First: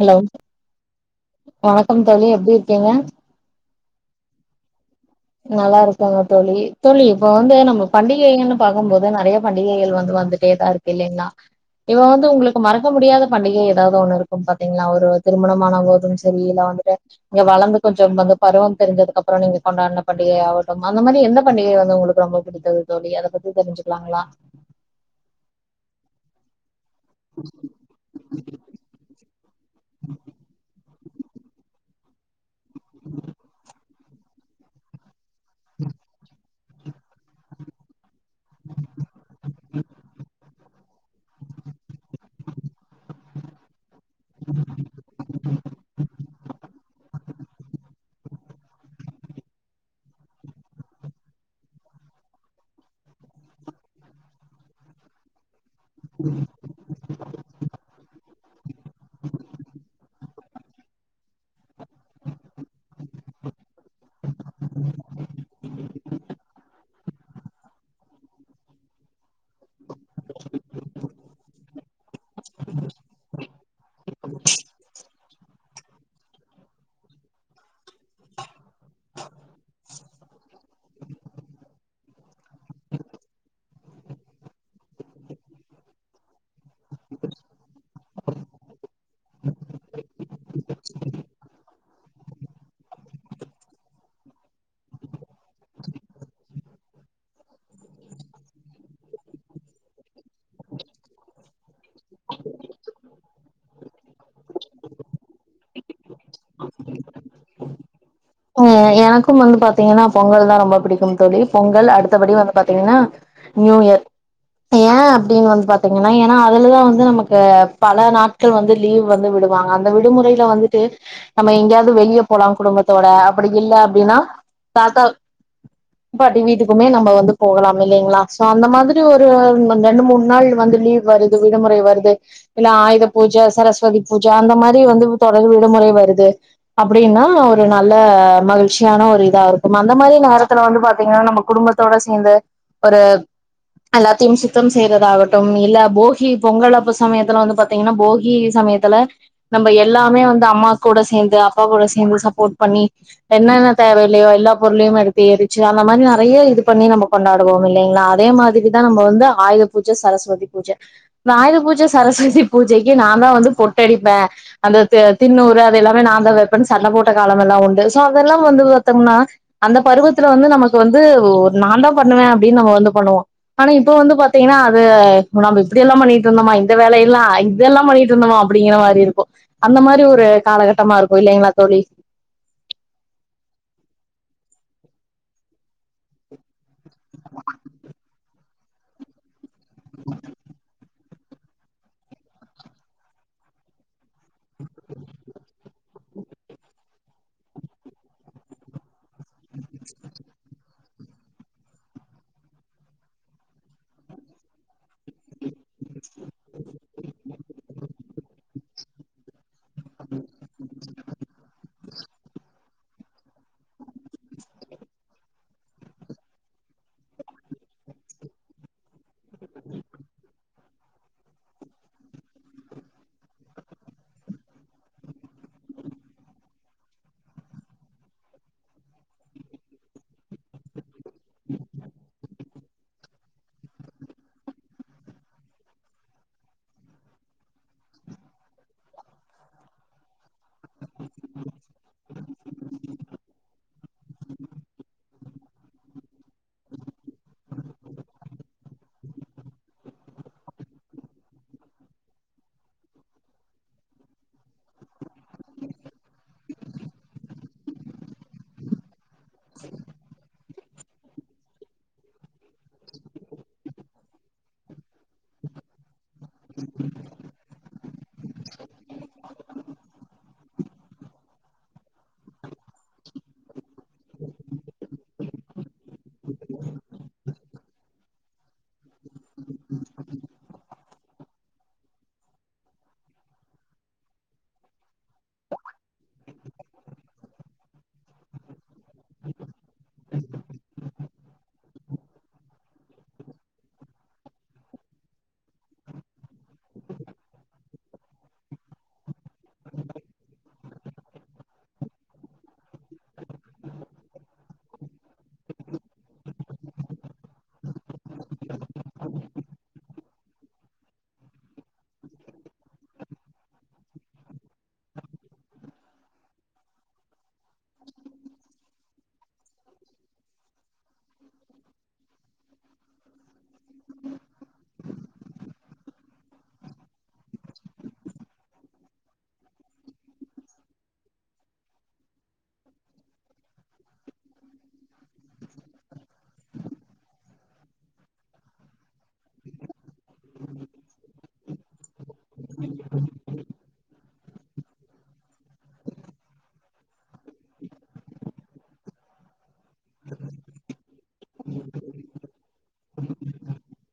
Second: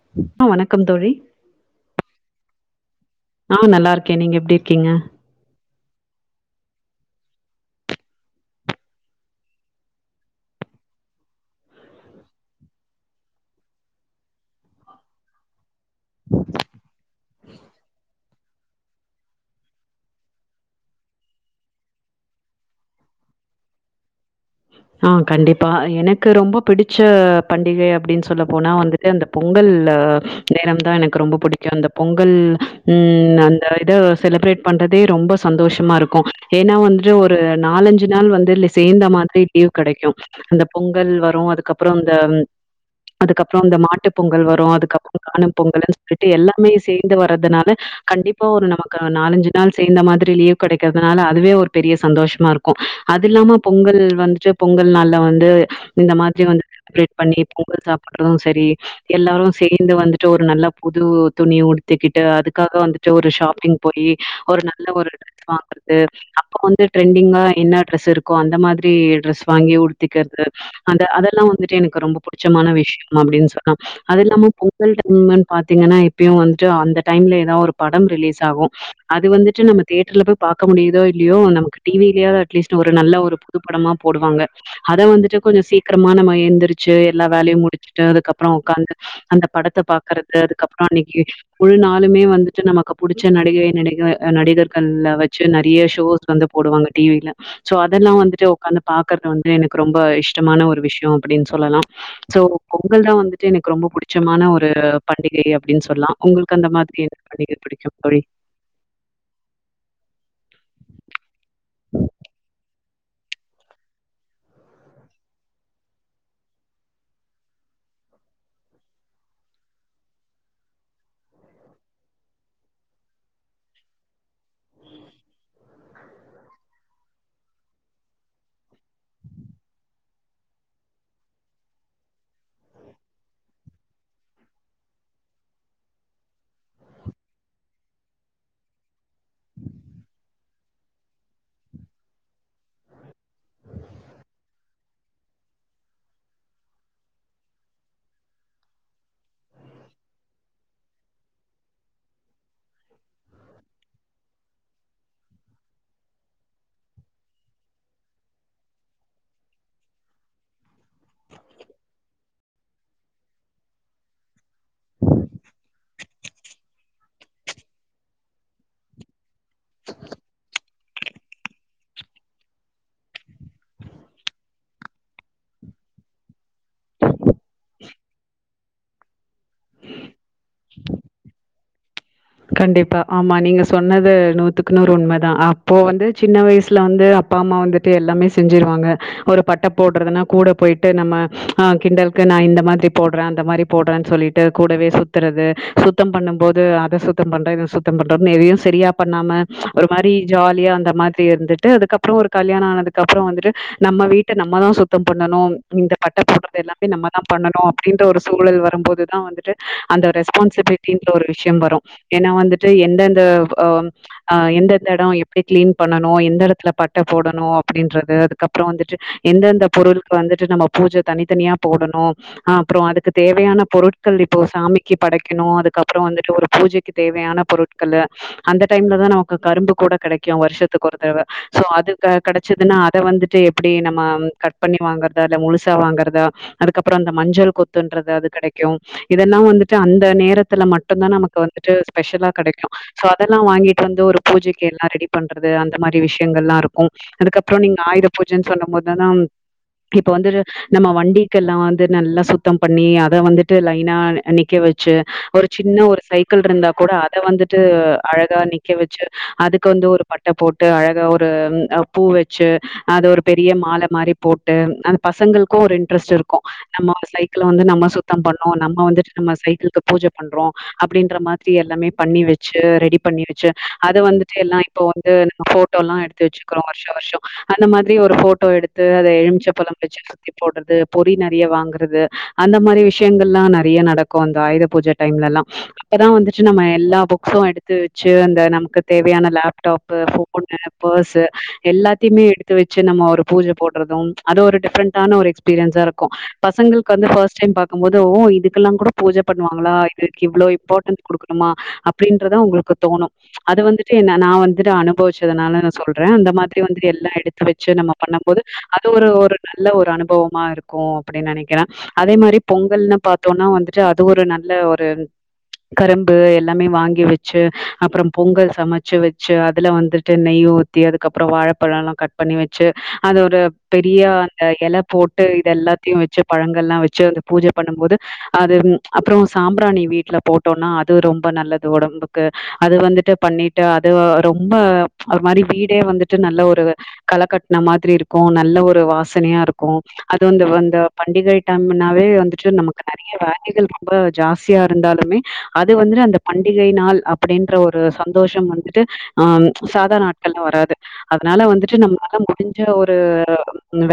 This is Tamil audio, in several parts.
ஹலோ ஆ வணக்கம் தோழி வணக்கம் தோழி எப்டி இருக்கீங்க ஆ நல்லா இருக்கே நீங்க எப்டி இருக்கீங்க நல்லா ருக்கோங்க தோழி தோழி இப்ப வந்து நம்ம பண்டிகைங்னு பாக்கும் போது நெறைய பண்டிகைகள் வந்து வந்துட்டே தாருக்கு இல்லைங்ளா இவ வந்து உங்ளுக்கு மறக்க முடியாத பண்டிகை ஏதாவது ஒண்ணு இருக்கு பாத்தீங்ளா ஒரு திருமணமானவங்க ம் செரி இல்ல வந்துட்டு இங்க வளந்து கொஞ்சம் வந்து பருவம் தெரிஞ்சதுக்கு அப்புற நீங்க கொண்டாட்ண பண்டிகை ஆகட்டு அந்த மாரி எந்த பண்டிகை வந்து உங்ளுக்கு ரொம்ப பிடித்தது தோழி அத பத்தி தெரிஞ்சுக்கலாங்ளா ஆ கண்டிப்பா எனக்கு ரொம்ப பிடிச்ச பண்டிகை அப்டின் சொல்ல போனா வந்துட்டு அந்த பொ பொங்கல் அ நேரம் தா எனக்கு ரொம்ப புடிக்கு அந்த பொங்கல் ம் அந்த இத செலப்ரேட் பண்றதே ரொம்ப சந்தோஷமாருக்கு ஏன்னா வந்துட்டு ஒரு நாலஞ்சு நாள் வந்து சேந்த மாரி [unintelligible] கெடைக்கு அந்த பொங்கல் வரு அதுக்கப்ரோ இந்த அதுக்கப்ரோ அந்த மாட்டு பொங்கல் வரு அதுக்கப்ரோ காணும் பொங்கலுன்னு சொல்லிட்டு எல்லாமே சேந்து வரதுனால கண்டிப்பா ப்பா ஒரு நமக்கு நாலஞ்சு நாள் சேந்த மாதிரி லீவ் கெடைக்கறதுனால அதுவே ஒரு பெரிய சந்தோஷமாருக்கு அது ல்லாம பொங்கல் வந்துட்டு பொங்கல் நாள்ல வந்து இந்த மாதிரி வந்து செலிப்ரேட் பண்ணி பொங்கல் சாப்புறது சரி எல்லாரு சேந்து வந்து ட்டு ஒரு நல்ல புது துணி உடுத் திக்கிட்டு அதுக்காக வந்துட்டு ஒரு ஷாப்பிங் போயி ஒரு நல்ல ஒரு ட்ரஸ் வாங்கறது அப்ப வந்து ட்ரெண்டிங்க என்ன டிரெஸ் ருக்கோ அந்த மாதிரி டிரெஸ் வாங்கி உடுத்திக்கிறது அந்த அதெல்லா வந்துட்டு எனக்கு ரொம்ப புடிச்சமான விஷயம் அப்டின் சொல்லா அது இல்லாம பொங்கல் டைமுனு பாத்தீங்கன்னா எப்பயு வந்துட்டு அந்த டைம்ல ஏதா ஒரு படம் ரிலீஸ் ஆகு அது வந்துட்டு நம்ம தேட்ருல போய் பாக்க முடியுதோ இல்லயோ நமக்கு டீவிலயாது அட்லீஸ்ட் ஒரு நல்ல ஒரு புதுப்படமா போடுவாங்க அத வந்துட்டு கொஞ்ச சீக்ரமா நம்ம எந்திரி ச்சு எல்லா வேலையு முடிச் சுட்டு அதுக்கப்ரோ உக்காந்து அந்த படத்த பாக்கறது அதுக்கப்ரோ அன்னைக்கி முழு நாளுமே வந்துட்டு நம்ம நமக்க புடிச்ச நடிகை நடிக நடிகர்கள்ல வச்சு நெறைய ஷோஸ் வந்து போடுவாங்க டீவில சோ அதெல்லா வந்துட் டு உக்காந்து பாக்கறது வந்து எனக்கு ரொம்ப இஷ்டமான ஒரு விஷ்யோ அப்டின் சொல்லலா சோ பொங்கல் தா வந்து ட்டு எனக்கு ரொம்ப புடிச்சமான ஒரு பண்டிகை அப்டின் சொல்லா உங்குளுக்கு அந்த மாதிரி என்ன பண்டிகை பிடிக்கும் தோழி அ எனக்கு வந்து பாத்தீங்கன்னா பொங்கல் தா ரொம்ப பிடிக்கும் தோழி பொங்கல் அடுத்தபடி வந்து பாத்தீங்னா நியூ யர் ஏ அப்டின் வந்து பாத்தீங்கன்னா ஏனா அதுலதா வந்து நமக்கு பல நாட்கள் வந்து லீவ் வந்து விடு வாங்க அந்த விடுமுறைல வந்துட்டு நம்ம எங்யாது வெளிய போலா குடும்பத் தோட அப்டி இல்ல அப்டின்னா தாத்தா பாட்டி வீட்டுக்குமே நம்ம வந்து போகலா இல்லிங்ளா சோ அந்த மாதிரி ஒரு ரெண்டு மூணு நாள் வந் து லீவ் வருது விடுமுறை வருது இல்ல ஆயுத பூஜ சரஸ்வதி பூஜ அந்த மாரி வந்து தொடர் விடு முறை வருது அப்டின்னா ஒரு நல்ல மகிழ்ச்சியான ஒரு இதாருக்கு அந்த மாரி நேரத்துல வந்து பாத்தீங்னா நம்ம குடும்பத்தோட சேந்து ஒரு எல்லாத்தையு சுத்தம் செய்றதாகட்டு இல்ல போகி பொங்கலப்ப சமயத்துல வந்து பாத்தீங்னா போகி சமயத்துல நம்ப எல்லாமே வந்து அம்மா கூட சேந்து அப்பா கூட சேந்து ச பண்ணி என்னென்ன தேவ இல்லயோ எல்லா பொருளையு எடுத்து எறிச்சு அந்த மாரி நெறைய இது பண்ணி நம்ம கொண்டாடுவோ இல்லிங்ளா அதே மாதிரிதா நம்ம வந்து ஆயி பூஜ சரஸ்வதி பூஜ இந்த ஆயுத பூஜ சரஸ்வதி பூஜைக்கு நா தா வந்து பொட்டடிப்ப அந்த த திண்ணூறு அது எல்லாமே நா தா வெப்பனு சண்ட போட் ட காலமெல்லா உண்டு சோ அதெல்லா வந்து பாத்தம்னா அந்த பருவத்துல வந்து நம்ம வந்து நா தா பண்ணுவே அப்டின் நம்ம வந்து பண்ணுவோ ஆனா இப்ப வந்து பாத்தீங்னா அது [unintelligible] இப்டியெல்லா பண்ணிட்ருந்தம்மா இந்த வேலயெல்லா இதெல்லா பண்ணிட்ருந்தமா அப்டிங்கிறமாரி இருக்கு அந்த மாரி ஒரு காலகட்ட கட்டமாருக்கு இல்லைங்களா தோழி கண்டிப்பா ஆமா நீங்க சொன்னது நூத்துக்கு நூறு உண்மதா அப்போ வந்து சின்ன வய்சுல வந்து அப்பா அம்மா வந்துட்டு எல்லாமே செஞ்சிருவாங்க ஒரு பட்ட போட்றதுன்னா கூட போயிட்டு நம்ம ஆ கிண்டல் நா இந்த மாதிரி போட்றே அந்த மாதிரி போட்றே சொல்லிட்டு கூடவே சுத்தறது சுத்தம் பண்ணம்போது அத சுத்த சுத்தம் பண்ற இத சுத்தம் பண்ற எதையு சரியா பண்ணாம ஒரு மாரி ஜாலியா அந்த மாதிரி இருந்துட்டு அதுக்கப்ரோ ஒரு கல்யாணம் ஆனதுக்கு அப்புறம் வந்துட்டு, நம்ம வீட்டை நம்ம தான் சுத்தம் பண்ணணும், இந்த பட்டை போடுறது எல்லாமே நம்ம தான் பண்ணனும், அப்படின்ற ஒரு சூழல் வரும்போதுதான், வந்துட்டு அந்த ரெஸ்பான்சிபிலிடின்ற ஒரு விஷயம் வரும் ஏன்னா வந்துட்டு, எந்தெந்த.. ஆ, எந்தந்த எடம், எப்படி கிளீன் பண்ணனும், எந்த எடத்துல பட்ட போடணும், அப்படின்றது, அதுக்கப்புறம் வந்துட்டு, எந்தெந்த பொருள் வந்துட்டு, நம்ம பூஜ தனித்தனியா போடணு அப்புறம், அதுக்கு தேவையான பொருட்கள், இப்போ சாமிக்கு படைக்கணு, அதுக்கப்புற வந்துட்டு ஒரு பூஜைக்கு தேவையான பொருட்களு, அந்த டைம்ல தான் நமக்கு கரும்பு கூட கடைக்கும். வருஷத்துக்கு ஒரு தடவை சோ அது கடைச்சதுன்னா, அதை வந்துட்டு எப்படி நம்ம கட் பண்ணி வாங்கறதா? இல்ல முழுசா வாங்கறதா? அதுக்கப்புற அந்த மஞ்சள் கொத்துன்றது அது கடைக்கும், இதெல்லா வந்துட்டு அந்த நேரத் அதுல மட்டும்தான் நமக்கு வந்துட்டு ஸ்பெஷலா கடைக்கு. சோ அதெல்லாம் வாங்கிட்டு வந்து ஒரு பூஜைக்கு எல்லாம் ரெ எப்டி பண்றது அந்த மாதிரி விஷயங்கள் எல்லாம் இருக்கும். அதுக்கப்புறம் நீங்க ஆயுத பூஜன்னு சொன்ன போதுதான் இப்ப வந்து, நம்ம வண்டிக்கு எல்லாம் வந்து, நல்லா சுத்தம் பண்ணி, அதை வந்துட்டு லைனா நிக்க வ வச்சு, ஒரு சின்ன ஒரு சைக்கிள் இருந்தா கூட அத வந்துட்டு, அழகா நிக்க வச்சு, அதுக்கு வந்து ஒரு பட்ட போட்டு அழகா ஒரு பூ வச்சு, அது ஒரு பெரிய மாலை மாரி போட்டு, அந்த பசங்களுக்கு ஒரு இன்ட்ரெஸ்ட் இருக்கும். நம்ம சைக்கிள் வந்து நம்ம சுத்தம் பண்ணோம், நம்ம வந்து நம்ம சைக்குலுக்கு பூஜ பண்றோம் அப்படின்ற மாதிரி எல்லாமே பண்ணி வச்சு, ரெடி பண்ணி வச்சு, அத வந்துட்டு எல்லாம் இப்ப வந்து போட்டோல்லா எடுத்து வச்சு இருக்கோம் வருஷம் வருஷம். அந்த மாதிரி ஒரு போட்டோ எடுத்து, அத எழுமிச்ச பழம் வச்சு சுத்தி போடுறது, பொரி நறைய வாங்கறது, அந்த மாதிரி விஷயங்கள்லாம் நிறைய நடக்கும் அந்த ஆயுத பூஜை டைம்லல்லாம். அப்பதான் வந்துட்டு வச்சு, நம்ம எல்லா புக்ஸும் எடுத்து வச்சு, அந்த நமக்கு தேவையான லேப்டாப்பு, ஃபோனு, பர்ஸு எல்லாத்தையுமே எடுத்து வச்சு, நம்ம ஒரு பூஜை போடுறதும். அது ஒரு டிஃப்ரெண்டான ஒரு எக்ஸ்பீரியன்ஸா இருக்கு பசங்களுக்கு வந்து, ஃபர்ஸ்ட் டைம் பாக்கும் போது, ஓ! இதுக்கெல்லாம் கூட பூஜ பண்ணுவாங்களா, இதுக்கு இவ்ளோ இம்பார்ட்டண்ட் கொடுக்கணுமா, அப்படின்றதான் உங்களுக்கு தோணும், அது வந்துட்டு, என்ன நான் வந்துட்டு, அனுபவிச்சதுனால சொல்ற. அந்த மாதிரி வந்து எல்லாம் எடுத்து வச்சு, நம்ம பண்ணும் போது, அது ஒரு ஒரு நல்ல ஒரு அனுபவமா இருக்கும். அப்படின்னு நினைக்கிறே அதே மாரி பொங்கல்னு பார்த்தோம்னா வந்துட்டு, அது ஒரு நல்ல ஒரு கரும்பு எல்லாமே வாங்கி வச்சு, அப்புறம் பொங்கல் சமைச்சு வச்சு, அதுல வந்துட்டு நெய் ஊத் ஊத்தி, அதுக்கப்புறம் வாழைப்பழல்லாம் கட் பண்ணி வச்சு, அது ஒரு பெரிய அந்த இலை போட்டு இதெல்லா எல்லாத்தயு வச்சு, பழங்கள்லா வச்சு, அத பூஜ பண்ணும் போது, அது அப்புறம் சாம்ராணி வீட்ல போட்டோம்னா, அது ரொம்ப நல்லது உடம்புக்கு. அது வந்துட்டு, பண்ணிட்டு, அது ரொம்ப மாரி வீடே வந்துட்டு, நல்ல ஒரு கல கட்ன மாதிரி இருக்கு. நல்ல ஒரு வாசனையா இருக்கு. அது இந்த, வந்த பண்டிகை டைம்னாவே வந்துட்டு, நமக்கு நறைய வேலைகள் ரொம்ப ஜாஸ்தியா இருந்தாலுமே அது வந்துட்டு, அந்த பண்டிகை நாள் அப்படின்ற ஒரு சந்தோஷம் வந்துட்டு, அ சாதாரண ஆ லாம் வராது. அதனால வந்துட்டு, நம்மளால முடிஞ்ச ஒரு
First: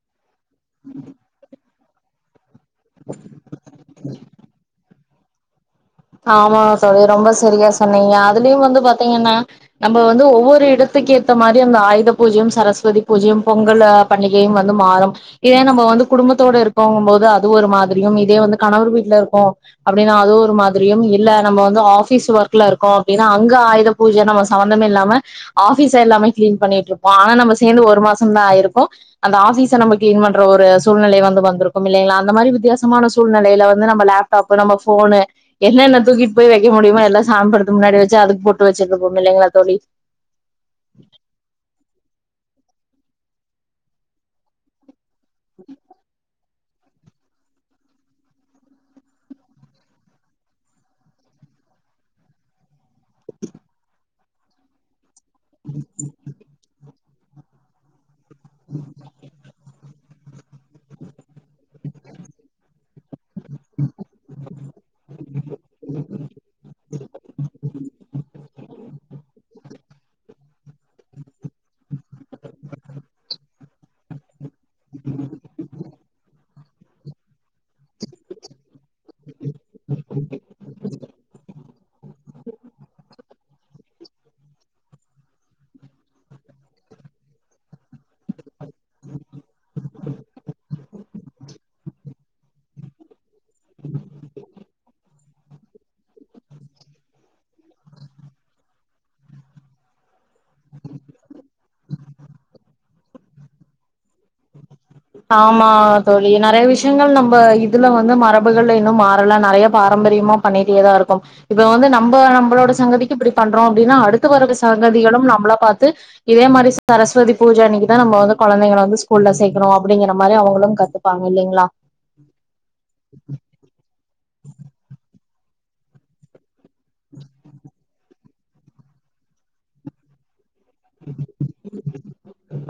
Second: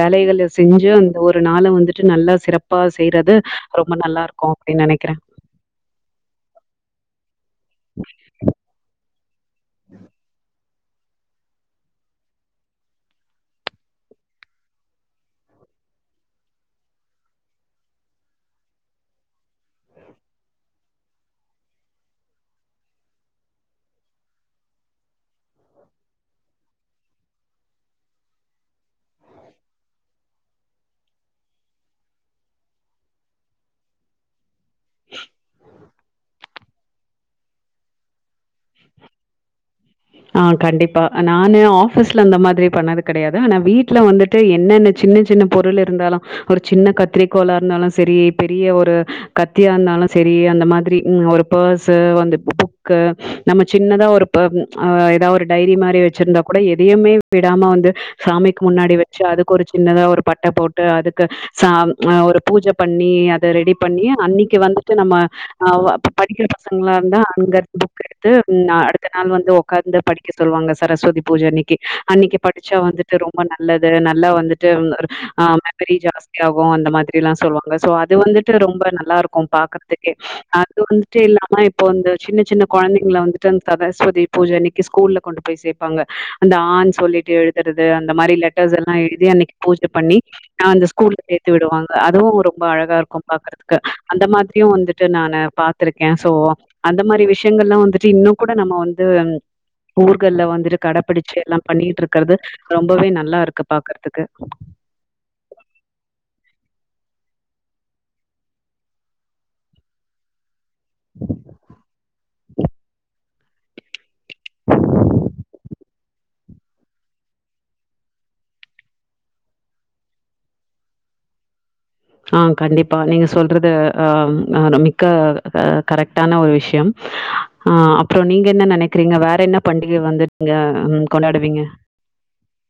வேலைகல செஞ்சு, அந்த ஒரு ஒரு நாளு வந்துட்டு நல்லா சிறப்பா செய்றது ரொம்ப நல்லா இருக்கு அப்படின் நினைக்கிறே ஆமா தோழி ரொம்ப சரியா சொன்னீங்க அதுலயும் வந்து பாத்தீங்கன்னா நம்ம வந்து ஒவ்வொரு இடத் துக்கு ஏத்த மாரி அந்த ஆயுத பூஜயும் சரஸ்வதி பூஜயும் பொங்கல் அ பண்டிகையும் வந்து மாறும் இதே நம்ப வ வந்து குடும்பத்தோட இருக்கும்ங்கும்போது அது ஒரு மாதிரியும் இதே வந்து கணவர் வீட்ல இருக்கோ அப்படின்னா அது ஒரு மாதிரி தெரியும் இல்ல நம்ம வந்து ஆஃபிஸ் ஒர்க்ல இருக்கோ அப்டினா அங்க ஆயுதபூஜ நம்ம சம்பந்தமேல்லாம ஆ ஆஃபீஸயெல்லாமே கிளீன் பண்ணிட்டு இருப்பம் ஆனா நம்ம சேர்ந்து ஒரு மாசந்தா ஆயிருக்கு அந்த ஆபீஸ நம்ப கிளீன் பண்ற ஒரு சூழ்நிலை வந்து வந்திருக்கும் இல்லங்ளா அந்த மாரி வித்தியாசமான சூழ்நிலைல வந்து நம்ம லேப்டாப் நம்ம ஃபோனு தூக்கிட் போய்வைக்க முடியுமா எல்லா சாமிபடதுக் முன்னாடிவச்சு அதுக்கு போட்டு வச்சிட்ரிப்போம்ல தோழி ஆ கண்டிப்பா நானு ஆபிஸ்ல அந்த மாதிரி பண்ணது கிடையாது ஆனா வீட்ல வந்துட்டு என்னென்ன சின்ன சின்ன பொருள் இருந்தாலு ஒரு சின்ன கத்திரிக்கோளாருந்தாலு சரி பெரிய ஒரு கத்தியா இருந்தாலு சரி அந்த மாதிரி ம் ஒரு பர்ஸு வந்துப்பூ க நம்ம சின்னதா ஒரு பம்அ ஏதா ஒரு டைரி மாரி வச்சிருந்தா கூட எதுயுமே விடாம வந்து சாமிக் முன்னாடி வச்சு அதுக் ஒரு சின்னதா ஒரு பட்ட போட்டு அதுக்கு சா ஆ ஒரு பூஜ பண்ணி அத ரெடி பண்ணி அன்னிக்கி வந்துட்டு நம்ம அ வ படிக்கிற பசங்களாருந்தா அங்கருந் புக் எடுத்து ம் நா அடுத்த நாள் வந்து உக் இந்த படிக்க சொல்வாங்க சரஸ்வதி பூஜ அன்னிக்கு அன்னிக்கு படிச்சா வந்துட்டு ரொம்ப நல்லது நல்லா வந்துட் வந்தட்டு ம் ஒரு அ மெமரி ஜாஸ்தி ஆகும் அந்த மாதிரிலா சொல்லுவாங்க அது வந்துட்டு ரொம்ப நல்லா இருக்கு கும் பாக்கற்துக்கே அது வந்துட்டு இல்லாம இப்போ வந்து சின்ன சின்ன கொழந்தைங்கள வந்துட்டு அந் சரஸ்வதி பூஜ அன்னிக்கு ஸ்கூல்ல கொண்டு போய் சேப்பாங்க அந்த ஆன்னு சொல்லிட்டு எழுதுறது அந்த மாரி லெட்டர்ஸ்எல்லா எழுதி அன்னிக்கு பூஜ பண்ணி நா அந்த ஸ்கூல்ல சேத்து விடுவாங்க அதுவு ரொம்ப அழகா இருக்கு பாக்குறதுக்கு அந்த மாதிரியு வந்துட்டு நான் பாத்திருக்கே சோ அந்த மாரி விஷயங்கல்லா வந்துட்டு இன்னு கூட நம்ம வந்து ஊர்கள்ல வந்துடு கடபிடிச்சு எல்லா பண்ணிட்டுருக்கறது ரொம்பவே நல்லா இருக்கு பாக்கற்துக்கு ஆமா தோழி நெறய விஷயங்கள் நம்ம இதுல வந்து மரபுகள்ல இன்னும் மாறல நெறய பாரம் பரியமா பண்ணிட்டேதா இருக்கோம் இப்ப வந்து நம்ப நம்பளோட சங்கதிக்கு இப்பிடி பண்றோ அப்டினா அடுத்து வர சங்கதிகளும் நம்பள பாத்து இதே மாரி சரஸ்வதி பூஜ அன்னிக்குதா நம்ம வந்து கொழந்தைங்கள வந்து ஸ்கூல்ல சேக்கணு அப்புடிங்கிற மாரி அவங்களும் கத்துப்பாங்க இல்லிங்ளா அ கண்டிப்பா நீங்க சொல்றது அ மிக்க அ கரெக்டான ஒரு விஷ்ய யம் அ அப்றோ நீங்கென்ன நெனைக்றீங்க வேறன்ன பண்டிக வந்துட் இங்க ம் கொண்டாடுவீங்க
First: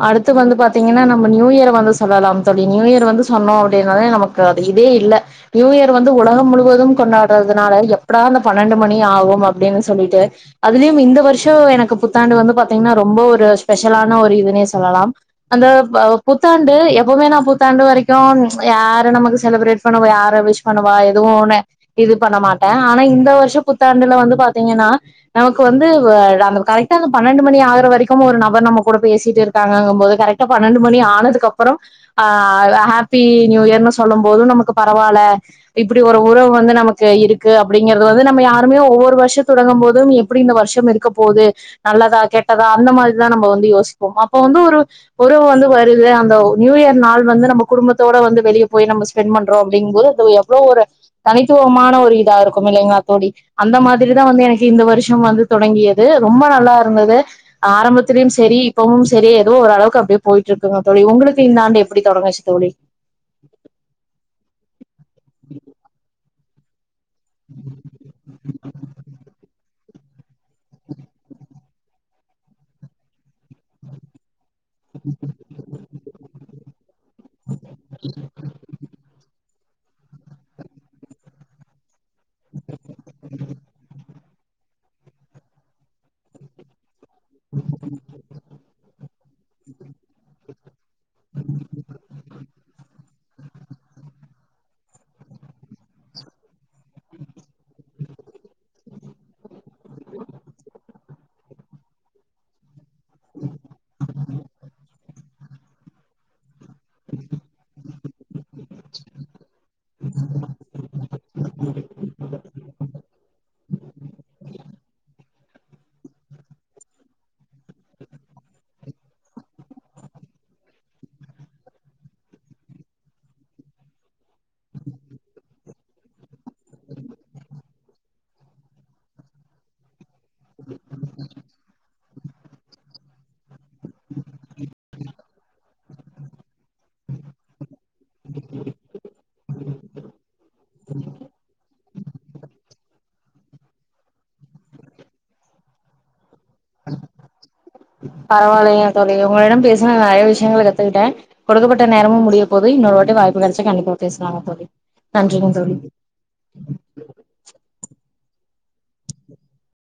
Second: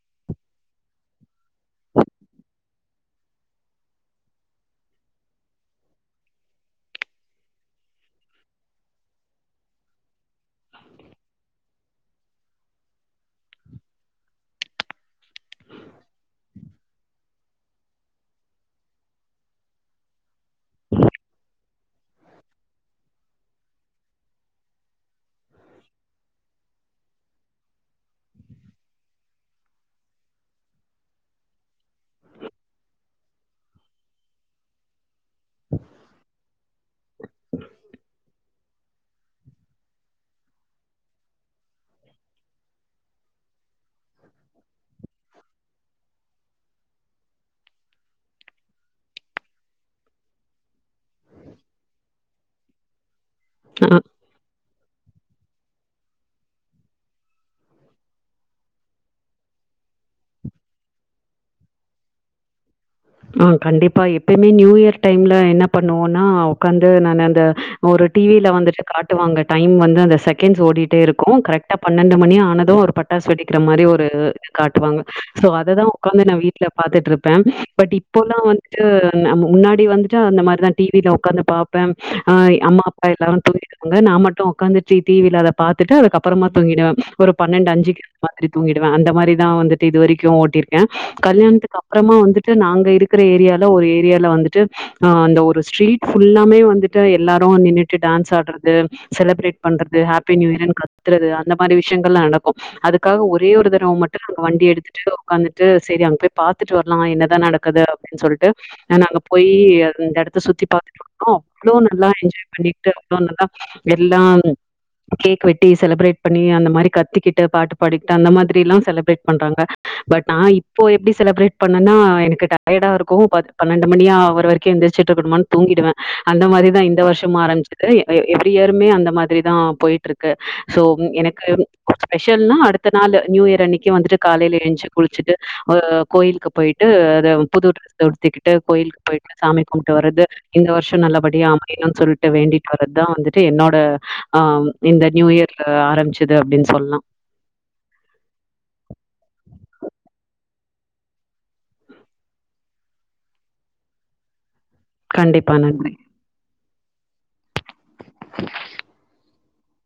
அடுத்து வந்து பாத்தீங்கனா நம்ம நியூயிர வந்து சொல்லலாம் தோழி நியூஇயர் வந்து சொன்னோ அப்டினாலே நமக்கு அது இதே இல் இல்ல நியூ இயர் வந்து உலகம் முழுவதும் கொண்டாடுறதுனால எப்படா அந்த பன்னெண்டு மணி ஆகும் அப்டின்னு சொல்லி ட்டு அதுலியு இந்த வருஷ எனக்கு புத்தாண்டு வந்து பாத்தீங்னனா ரொம்ப ஒரு ஸ்பெஷலான ஒரு இதுனே சொல்லலாம் அந்த அ புத்தாண்டு எப்புமே நா புத்தாண்டு வரைக்கு யாரு நமக்கு செலிப்ரேட் ட் பண்ணுவா யார விஷ் பண்ணுவா எதுவு ஒன்னு இது பண்ணமாட்டே ஆனா இந்த வருஷ புத்தாண்டுல வந்து பாத்தீங்கனா நமக்கு வந்து அந்த கரெக்டா அந்த பன்னெண்டு மணி ஆகுரவரைக்கு ஒரு நபர் நம்மகூட பேசிட்டு இரு க்காங்கங்போது கரெக்டா பன்னெண்டு மணி ஆனதுக்கப்பறம் அ ஹாப்பி நியூ இயர்னு சொல்லும்போது நமுக்கு பரவால்ல இப்புடி ஒரு உறவு வந்து நமக்கு இருக்கு அப்டிங்கறது வந்து நம்ம யாரும் திரும்பியு ஒவ்வொரு வருஷ தொடங்கும் போது எப்டி இந்த வருஷம் இருக்க போது நல்லதா கெட்டதா அந்த மாரிதா நம்ம வந் யோசிபோமா இப்பவந்து ஒரு உறவு வந்து வருது அந்த நியூ இயர் நாள் வந்து நம்ப குடும்பத்தோட வந்து வெளியே போய் நம்ப ஸ்பெண் பண்றோ அப்டிங்கும்போது அது எவ்ளோ ஒரு தனித்துவமான ஒரு இதா இருக்கும் இல்லிங்ளா தோழி அந்த மாதிரிதா வந்து எனக்கு இந்த வருஷம் வந்து தொடங்கிய இது ரொம்ப நல்லா இருந்தது ஆரம்பத்துலயும் செரி இப்பவும் செரி செரி எதோ ஒரு அளவுக்கு அப்புடியே போயிட்டு இருக்குங்க தோழி உங்களுக்கு இந்த ஆண்டு எப்புடி தொடங்குச்சு தோழி ஆ கண்டிப்பா. எப்பயுமே நியூ டு நா அந்த ஒரு டிவில வந்துட்டு காட்டுவாங்க டைம் வந்து அந்த செகண்ட்ஸ் ஓடிட்டே இருக்கு கரெக்டா பன்னெண்டு மணி ஆனது ஒரு பட்டாசு வெடி க்கிற மாரி ஒரு இது காட்டுவாங்க சோ அததா உக்காந்து நா வீட்ல பாத்துட்டு இருப்ப டி இப்போல்லா வந்துட்டு நம்ம முன்னாடி வந்துட்டு அந்த மாரிதா டிவில உக்காந்து பாப்ப அ அம்மா அப்பா எல்லாரு தூங்கிடுவாங்க நா மட் டு உக்காந்துட்டு டீவில அத பாத்துட்டு அதுக்கப்புறமா தூங்கிடுவ ஒரு பன்னெண்டு அஞ்சுக்கு அது மாரி தூங்கிடுவ அந்த மாரி தா வந்துட்டு இது வரைக்கு ஓட்டிரு க கல்யாணத்துக்கு அப்றமா வந்து அங்க இருக்குற ஏரியால ஒரு ஏரியால வந்துட்டு அந்த ஒரு ஸ்ட்ரீட் ஃபுல்லாமே வந்துட்டு எல்லாரு நின்னுட்டு டான்ஸ் ஆட்றது செலப்ரேட் பண்றது ஹப்பி நியூ இயர்ன் கத்துறது அந்த மாரி விஷயங்கள்ல்லா நடக்கு அது க்காக ஒரே ஒரு தடவ மட்டு நாங்க வண்டி எடுத்துட்டு உக்காந்துட்டு சேரி அங்க போய் பாத்துட்டு வர்லா என்ன து அப்டின் சொல்லிட்டு நாங்க போயி அ அந்த எடத்த சுத்தி பாத்துட்டு இருந்தோ அவ்ளோ நல்லா என்ஜாய் பண்ணிட்டு அவ்ளோ நல்லா எல்லா கேக் வெட்டி செலிப்ரேட் பண்ணி அந்த மாரி கத்திக்கிட்டு பாட்டு பாடிக்கிட்டு அந்த மாதிரில்லா செலிப்ரேட் பண்றாங்க பட் நா இப்போ எப்டி செலப்ரேட் பண்ணன்னா எனக்கு டயர்டா இருக்கு பத் பன்னெண்டு மணியாவர வரக்கு எந்திர்ச்சுட்டு இருக்கனுமான் தூங்கிடுவ அந்த மாரிதா இந்த வர்ஷ ம் ஆரம்பிச்சது எ எவ்ரி இயருமே அந்த மாதிரி தா போய்ட்டு இருக்கு சோ எனக்கு ஸ்பெஷ் செல்னா அடுத்த நாளு நியூ இயர் அன்னிக்கு வந்துட்டு காலைல எழுஞ்சு குளிச்சுட்டு அ கோயிலுக்கு போய்ட்டு த புது ட்ரெஸ் உடுத்திகிட்டு கோயிலுக்கு போய்ட்டு சாமி கும்ப்ட்டு வரது இந்த வர்ஷோ நல்லபடியா அமையனுன் சொல் டு வேண்டிட்டு வர்றதா வந்துட்டு என்னோட ஆ இந்த நியூ இயர் ஆரம்பிச்சது அப்டின்‌ சொல்லா பரவாயில்லைங்க துகுட்ட கொடுக்கப்பட்ட நேரமு முடிய போது இன்னோரு வாட்டி வாய்ப்பு கெடச்சா கண்டிப்பா பேசலாங்க தோழி நன்றிங் கண்டிப்பா தோழி நன்றி.